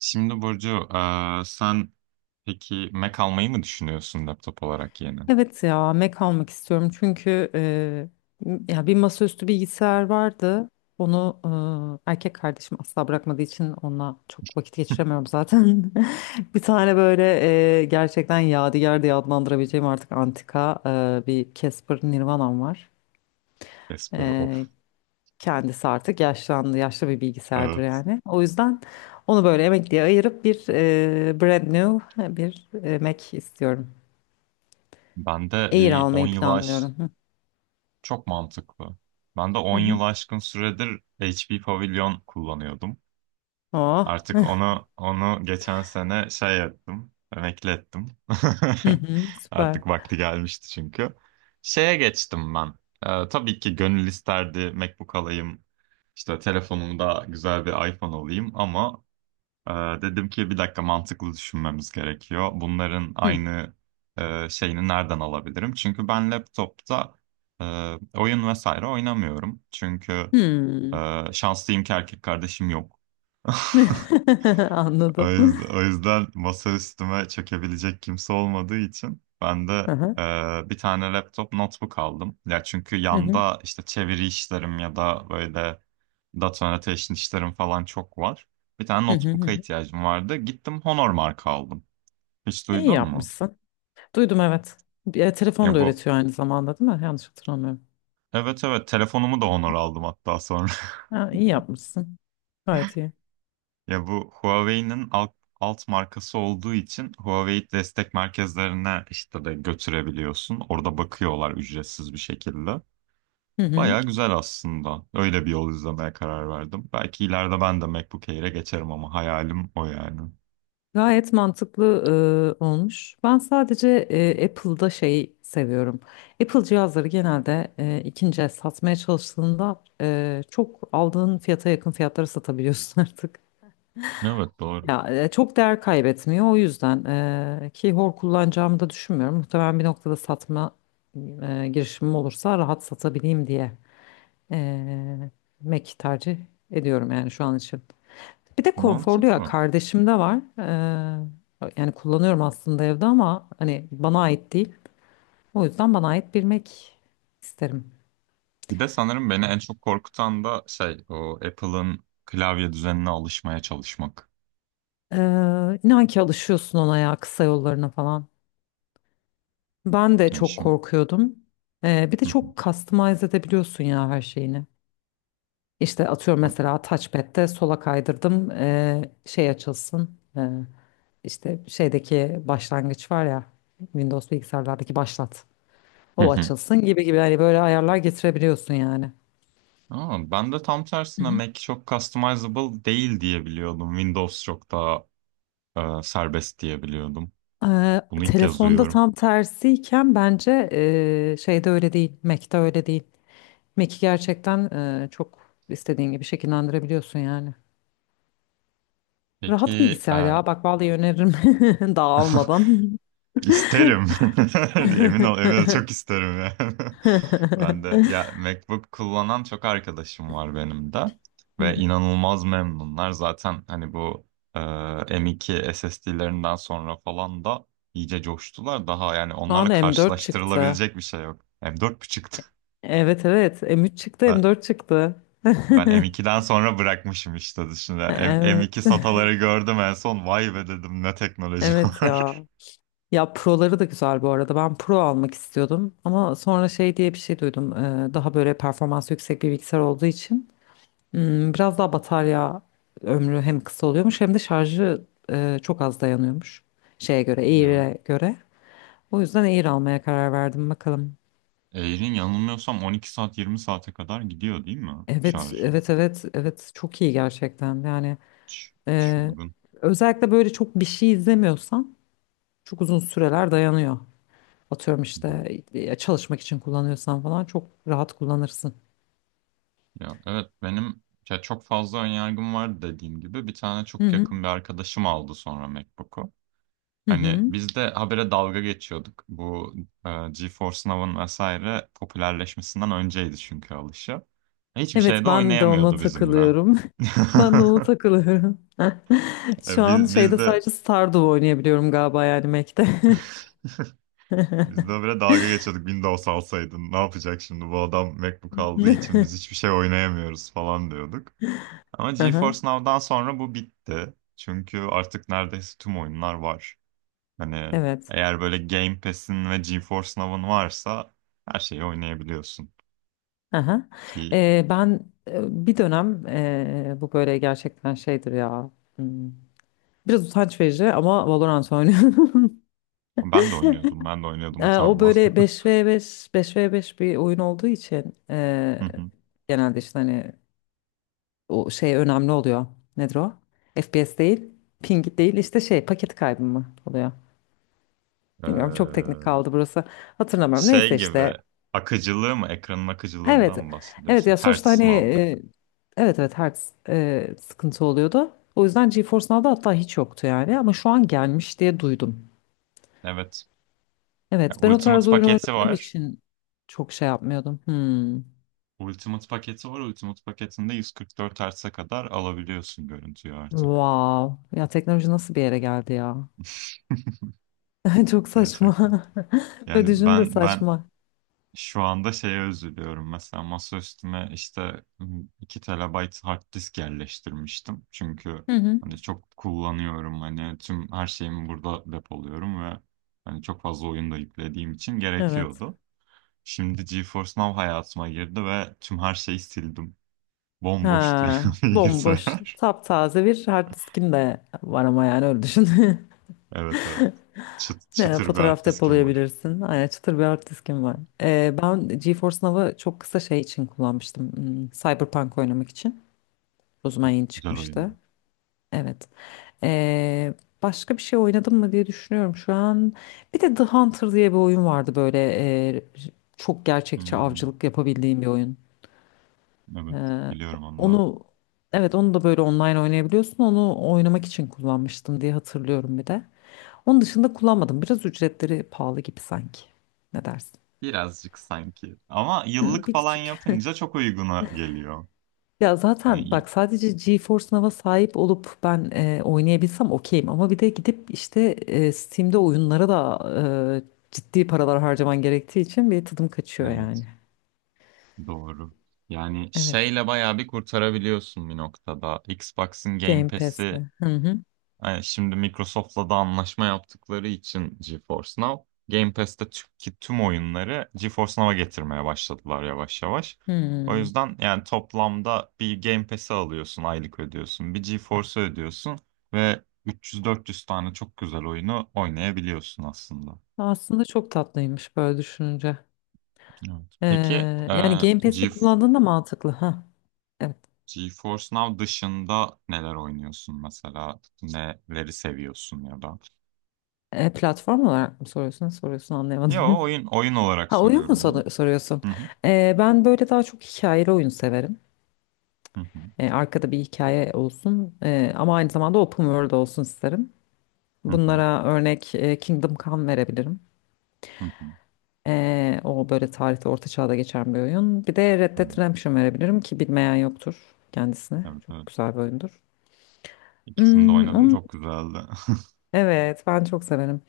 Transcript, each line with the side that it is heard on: right: Şimdi Burcu, sen peki Mac almayı mı düşünüyorsun laptop olarak yeni?
left: Evet ya Mac almak istiyorum çünkü ya bir masaüstü bilgisayar vardı. Onu erkek kardeşim asla bırakmadığı için onunla çok vakit geçiremiyorum zaten. Bir tane böyle gerçekten yadigar diye adlandırabileceğim artık antika bir Casper Nirvana'm var.
right: Casper
left: Eee,
right: of.
left: Kendisi artık yaşlandı, yaşlı bir bilgisayardır
right: Evet.
left: yani. O yüzden onu böyle emekliye ayırıp bir brand new bir Mac istiyorum.
right: Ben de
left: Air
right: bir 10
left: almayı
right: yılı aş
left: planlıyorum. Hı
right: Çok mantıklı. Ben de 10 yıl
left: hı.
right: aşkın süredir HP Pavilion kullanıyordum.
left: Oh.
right: Artık onu geçen sene şey ettim, emekli ettim.
left: Hı hı, süper.
right: Artık vakti gelmişti çünkü. Şeye geçtim ben. Tabii ki gönül isterdi MacBook alayım. İşte telefonumda güzel bir iPhone alayım ama Ee, dedim ki bir dakika mantıklı düşünmemiz gerekiyor. Bunların
left: Hı.
right: aynı şeyini nereden alabilirim? Çünkü ben laptopta e, oyun vesaire oynamıyorum. Çünkü
left: Hmm.
right: şanslıyım ki erkek kardeşim yok. O
left: Anladım.
right: yüzden, o yüzden masa üstüme çökebilecek kimse olmadığı için ben de
left: Aha.
right: bir tane laptop notebook aldım. Ya çünkü
left: Hı hı.
right: yanda işte çeviri işlerim ya da böyle data annotation işlerim falan çok var. Bir tane
left: Hı hı hı.
right: notebook'a
left: Hı.
right: ihtiyacım vardı. Gittim Honor marka aldım. Hiç
left: İyi
right: duydun mu?
left: yapmışsın. Duydum, evet. Bir telefon
right: Ya
left: da
right: bu,
left: öğretiyor aynı zamanda, değil mi? Yanlış hatırlamıyorum.
right: evet, evet, telefonumu da Honor aldım hatta sonra.
left: Ha, iyi yapmışsın. Gayet iyi.
right: Ya bu Huawei'nin alt markası olduğu için Huawei destek merkezlerine işte de götürebiliyorsun. Orada bakıyorlar ücretsiz bir şekilde.
left: Hı hı.
right: Baya güzel aslında. Öyle bir yol izlemeye karar verdim. Belki ileride ben de MacBook Air'e geçerim ama hayalim o yani.
left: Gayet mantıklı olmuş. Ben sadece Apple'da şeyi seviyorum. Apple cihazları genelde ikinci el satmaya çalıştığında çok aldığın fiyata yakın fiyatlara satabiliyorsun artık.
right: Evet, doğru.
left: Ya çok değer kaybetmiyor, o yüzden ki hor kullanacağımı da düşünmüyorum. Muhtemelen bir noktada satma girişimim olursa rahat satabileyim diye e, Mac tercih ediyorum yani şu an için. Bir de konforlu ya,
right: Mantıklı.
left: kardeşim de var. Yani kullanıyorum aslında evde ama hani bana ait değil. O yüzden bana ait bir Mac isterim.
right: Bir de sanırım beni en çok korkutan da şey o Apple'ın klavye düzenine alışmaya çalışmak.
left: E, inan ki alışıyorsun ona ya, kısa yollarına falan. Ben de
right: Yani
left: çok
right: şimdi...
left: korkuyordum. Bir de
right: Hı hı.
left: çok customize edebiliyorsun ya her şeyini. İşte atıyorum, mesela touchpad'de sola kaydırdım şey açılsın. İşte şeydeki başlangıç var ya, Windows bilgisayarlardaki başlat.
right: Hı
left: O
right: hı.
left: açılsın gibi gibi, hani böyle ayarlar getirebiliyorsun yani.
right: Aa, ben de tam tersine Mac çok customizable değil diye biliyordum. Windows çok daha serbest diye biliyordum. Bunu ilk kez
left: Telefonda
right: duyuyorum.
left: tam tersiyken bence şeyde öyle değil. Mac'te öyle değil. Mac'i gerçekten çok istediğin gibi şekillendirebiliyorsun yani. Rahat
right: Peki.
left: bilgisayar ya. Bak vallahi öneririm dağılmadan.
right: İsterim. Emin ol, emin ol, çok isterim yani. Ben de ya MacBook kullanan çok arkadaşım var benim de
left: Hı
right: ve
left: hı.
right: inanılmaz memnunlar. Zaten hani bu e, M.2 SSD'lerinden sonra falan da iyice coştular. Daha yani
left: Şu an
right: onlarla
left: M4 çıktı.
right: karşılaştırılabilecek bir şey yok. M4.5.
left: Evet, evet, M3 çıktı,
right: Ben,
left: M4 çıktı.
right: ben M2'den sonra bırakmışım işte dışında. M,
left: Evet.
right: M2 SATA'ları gördüm en son. Vay be dedim ne teknoloji
left: Evet ya.
right: var.
left: Ya Pro'ları da güzel bu arada. Ben Pro almak istiyordum ama sonra şey diye bir şey duydum. Daha böyle performansı yüksek bir bilgisayar olduğu için biraz daha batarya ömrü hem kısa oluyormuş hem de şarjı çok az dayanıyormuş, şeye göre,
right: Ya.
left: Air'e göre. O yüzden Air almaya karar verdim, bakalım.
right: Air'in yanılmıyorsam 12 saat 20 saate kadar gidiyor değil mi
left: Evet,
right: şarjı?
left: evet, evet, evet. Çok iyi gerçekten. Yani e,
right: Çılgın.
left: özellikle böyle çok bir şey izlemiyorsan çok uzun süreler dayanıyor. Atıyorum
right: Hı hı.
left: işte çalışmak için kullanıyorsan falan çok rahat kullanırsın.
right: Ya evet benim ya çok fazla önyargım var dediğim gibi. Bir tane
left: Hı
right: çok
left: hı.
right: yakın bir arkadaşım aldı sonra MacBook'u.
left: Hı
right: Hani
left: hı.
right: biz de habere dalga geçiyorduk. Bu GeForce Now'ın vesaire popülerleşmesinden önceydi çünkü alışı. Hiçbir
left: Evet,
right: şeyde
left: ben de ona
right: oynayamıyordu bizimle.
left: takılıyorum. Ben de ona takılıyorum. Şu
right: E,
left: an
right: Biz,
left: şeyde
right: biz de
left: sadece Stardew oynayabiliyorum galiba, yani Mac'te.
right: biz de habere dalga geçiyorduk. Windows alsaydın ne yapacak şimdi bu adam MacBook aldığı için biz hiçbir şey oynayamıyoruz falan diyorduk. Ama
left: Aha,
right: GeForce Now'dan sonra bu bitti. Çünkü artık neredeyse tüm oyunlar var. Hani
left: evet.
right: eğer böyle Game Pass'in ve GeForce Now'ın varsa her şeyi oynayabiliyorsun.
left: Aha.
right: Ki
left: Ben bir dönem bu böyle gerçekten şeydir ya. hmm, Biraz utanç verici ama Valorant oynuyorum.
right: Ben de oynuyordum. Ben de oynuyordum,
left: O
right: utanma.
left: böyle beş v beş bir oyun olduğu için
right: Hı hı.
left: genelde işte hani o şey önemli oluyor. Nedir o? FPS değil, ping değil, işte şey paket kaybı mı oluyor? Bilmiyorum, çok teknik
right: Ee,
left: kaldı burası. Hatırlamıyorum.
right: Şey
left: Neyse işte.
right: gibi akıcılığı mı? Ekranın
left: Evet.
right: akıcılığından mı
left: Evet
right: bahsediyorsun?
left: ya, sonuçta
right: Hertz
left: hani
right: muhabbeti.
left: evet, evet, her sıkıntı oluyordu. O yüzden GeForce Now'da hatta hiç yoktu yani, ama şu an gelmiş diye duydum.
right: Evet. Ya,
left: Evet, ben o tarz
right: Ultimate
left: oyun
right: paketi
left: oynadığım
right: var.
left: için çok şey yapmıyordum. Hmm.
right: Ultimate paketi var. Ultimate paketinde 144 Hz'e kadar alabiliyorsun görüntüyü artık.
left: Wow. Ya teknoloji nasıl bir yere geldi ya? Çok
right: Gerçekten.
left: saçma. Böyle
right: Yani
left: düşününce
right: ben
left: saçma.
right: şu anda şeye üzülüyorum mesela, masa üstüme işte 2 TB hard disk yerleştirmiştim. Çünkü
left: Hı hı.
right: hani çok kullanıyorum, hani tüm her şeyimi burada depoluyorum ve hani çok fazla oyun da yüklediğim için
left: Evet.
right: gerekiyordu. Şimdi GeForce Now hayatıma girdi ve tüm her şeyi sildim. Bomboş
left: Ha,
right: duruyor
left: bomboş,
right: bilgisayar.
left: taptaze bir hard diskin de var ama yani öyle düşün.
right: Evet, evet.
left: Ne,
right: Çıtır bir hard
left: fotoğraf
right: diskim var.
left: depolayabilirsin. Aynen, çıtır bir hard diskim var. Ben GeForce Now'ı çok kısa şey için kullanmıştım. Cyberpunk oynamak için. O zaman yeni
right: Güzel
left: çıkmıştı.
right: oyun.
left: Evet. Ee, Başka bir şey oynadım mı diye düşünüyorum şu an. Bir de The Hunter diye bir oyun vardı böyle. e, Çok gerçekçi
right: Hmm,
left: avcılık yapabildiğim bir oyun.
right: evet,
left: Ee,
right: biliyorum onu.
left: onu evet onu da böyle online oynayabiliyorsun. Onu oynamak için kullanmıştım diye hatırlıyorum bir de. Onun dışında kullanmadım. Biraz ücretleri pahalı gibi sanki. Ne dersin?
right: Birazcık sanki. Ama
left: Hı,
right: yıllık
left: bir
right: falan
left: küçük.
right: yapınca çok uyguna geliyor.
left: Ya
right: Hani
left: zaten
right: iyi-
left: bak, sadece GeForce Now'a sahip olup ben oynayabilsem okeyim, ama bir de gidip işte Steam'de oyunlara da ciddi paralar harcaman gerektiği için bir tadım kaçıyor yani.
right: evet, doğru. Yani
left: Evet.
right: şeyle bayağı bir kurtarabiliyorsun bir noktada. Xbox'ın Game
left: Game
right: Pass'i.
left: Pass'le. Hı hı.
right: Yani şimdi Microsoft'la da anlaşma yaptıkları için GeForce Now, Game Pass'teki tüm oyunları GeForce Now'a getirmeye başladılar yavaş yavaş. O
left: Hmm.
right: yüzden yani toplamda bir Game Pass'i alıyorsun, aylık ödüyorsun, bir GeForce'u ödüyorsun ve 300-400 tane çok güzel oyunu oynayabiliyorsun aslında.
left: Aslında çok tatlıymış böyle düşününce.
right: Evet. Peki
left: E,
right: e,
left: Yani Game Pass'i
right: Ge
left: kullandığında mantıklı. Ha. Evet.
right: GeForce Now dışında neler oynuyorsun mesela? Neleri seviyorsun ya da?
left: Platform olarak mı soruyorsun? Soruyorsun,
right: Yo,
left: anlayamadım.
right: oyun olarak
left: Ha, oyun mu
right: soruyorum ya.
left: soruyorsun?
right: Hı hı.
left: Ben böyle daha çok hikayeli oyun severim.
right: Hı hı.
left: Arkada bir hikaye olsun, ama aynı zamanda open world olsun isterim.
right: Hı hı,
left: Bunlara örnek Kingdom Come verebilirim.
right: hı hı.
left: O böyle tarihte, orta çağda geçen bir oyun. Bir de Red Dead
right: Tamam.
left: Redemption verebilirim ki bilmeyen yoktur kendisine.
right: Evet,
left: Çok
right: evet.
left: güzel bir oyundur.
right: İkisini de
left: Hmm,
right: oynadım.
left: onun,
right: Çok güzeldi.
left: evet, ben çok severim.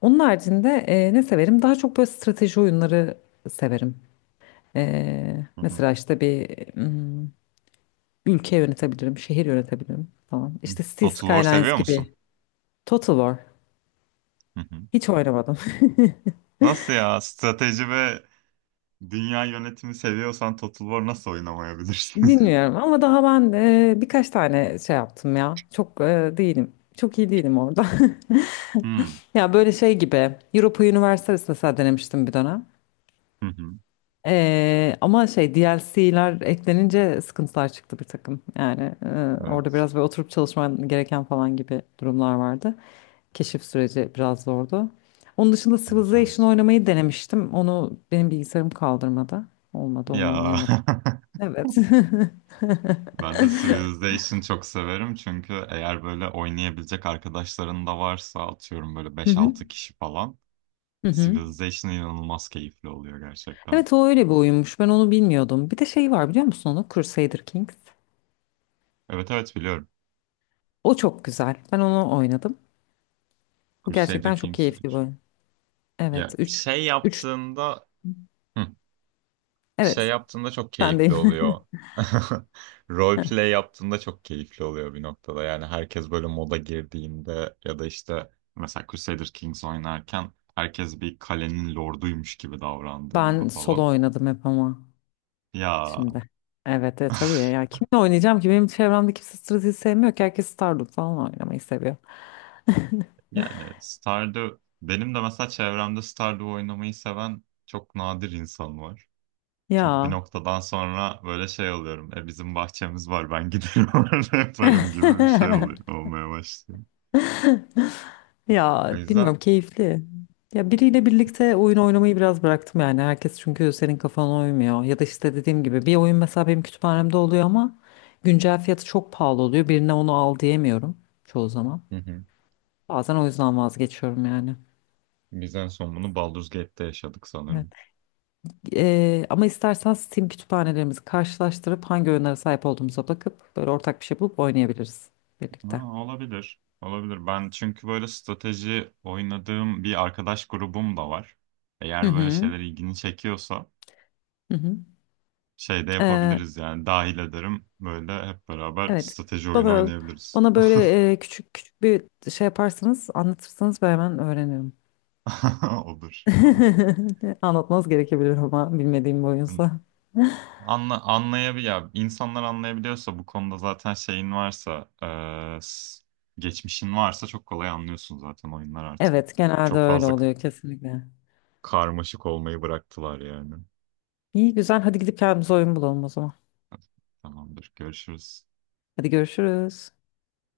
left: Onun haricinde ne severim? Daha çok böyle strateji oyunları severim.
right: Hı hı.
left: Mesela işte bir hmm, ülke yönetebilirim, şehir yönetebilirim falan. İşte Cities
right: Total War
left: Skylines
right: seviyor musun?
left: gibi. Total War.
right: Hı hı.
left: Hiç oynamadım.
right: Nasıl ya? Strateji ve dünya yönetimi seviyorsan Total War nasıl oynamayabilirsin?
left: Dinliyorum ama daha ben birkaç tane şey yaptım ya. Çok değilim. Çok iyi değilim orada.
right: Hı hı.
left: Ya böyle şey gibi. Europa Universalis mesela denemiştim bir dönem.
right: Hı.
left: Ama şey DLC'ler eklenince sıkıntılar çıktı bir takım. Yani orada
right: Evet.
left: biraz böyle oturup çalışman gereken falan gibi durumlar vardı. Keşif süreci biraz zordu. Onun dışında
right: Evet,
left: Civilization
right: evet.
left: oynamayı denemiştim. Onu benim bilgisayarım kaldırmadı. Olmadı, onu
right: Ya
left: oynayamadım. Evet.
right: ben de Civilization çok severim, çünkü eğer böyle oynayabilecek arkadaşların da varsa, atıyorum böyle
left: Hı
right: beş
left: hı.
right: altı kişi falan,
left: Hı hı.
right: Civilization inanılmaz keyifli oluyor gerçekten.
left: Evet, o öyle bir oyunmuş. Ben onu bilmiyordum. Bir de şey var, biliyor musun onu? Crusader Kings.
right: Evet, evet, biliyorum.
left: O çok güzel. Ben onu oynadım. Bu
right: Crusader
left: gerçekten çok
right: Kings
left: keyifli bir
right: 3.
left: oyun. Evet,
right: Ya
left: üç.
right: şey
left: Üç.
right: yaptığında, hı, şey
left: Evet,
right: yaptığında çok keyifli
left: sendeyim.
right: oluyor. Roleplay yaptığında çok keyifli oluyor bir noktada. Yani herkes böyle moda girdiğinde ya da işte, mesela Crusader Kings oynarken herkes bir kalenin lorduymuş gibi davrandığında
left: Ben solo
right: falan.
left: oynadım hep, ama
right: Ya
left: şimdi. Evet, evet, tabii ya. Kimle oynayacağım ki? Benim çevremde kimse strateji sevmiyor ki. Herkes Stardew falan oynamayı seviyor.
right: yani Stardew, benim de mesela çevremde Stardew oynamayı seven çok nadir insan var. Çünkü bir
left: Ya.
right: noktadan sonra böyle şey oluyorum. E, bizim bahçemiz var, ben giderim orada yaparım gibi bir şey oluyor. Olmaya başlıyor. O
left: Ya
right: yüzden.
left: bilmiyorum, keyifli. Ya biriyle birlikte oyun oynamayı biraz bıraktım yani. Herkes çünkü senin kafana uymuyor. Ya da işte dediğim gibi bir oyun mesela benim kütüphanemde oluyor ama güncel fiyatı çok pahalı oluyor. Birine onu al diyemiyorum çoğu zaman.
right: Hı hı.
left: Bazen o yüzden vazgeçiyorum yani.
right: Biz en son bunu Baldur's Gate'te yaşadık
left: Evet.
right: sanırım.
left: Ama istersen Steam kütüphanelerimizi karşılaştırıp hangi oyunlara sahip olduğumuza bakıp böyle ortak bir şey bulup oynayabiliriz
right: Ha,
left: birlikte.
right: olabilir. Olabilir. Ben çünkü böyle strateji oynadığım bir arkadaş grubum da var.
left: Hı
right: Eğer böyle
left: hı.
right: şeyler ilgini çekiyorsa,
left: Hı
right: şey de
left: hı.
right: yapabiliriz yani, dahil ederim. Böyle hep beraber
left: Evet.
right: strateji oyunu
left: Bana
right: oynayabiliriz.
left: bana böyle küçük küçük bir şey yaparsanız, anlatırsanız ben hemen öğrenirim.
right: Olur. Tamam.
left: Anlatmanız gerekebilir ama bilmediğim bir oyunsa.
right: Anla, anlayabil Ya, insanlar anlayabiliyorsa bu konuda zaten şeyin varsa, e, s- geçmişin varsa çok kolay anlıyorsun zaten oyunlar artık.
left: Evet, genelde
right: Çok
left: öyle
right: fazla
left: oluyor kesinlikle.
right: karmaşık olmayı bıraktılar yani.
left: İyi güzel. Hadi gidip kendimize oyun bulalım o zaman.
right: Tamamdır. Görüşürüz.
left: Hadi görüşürüz.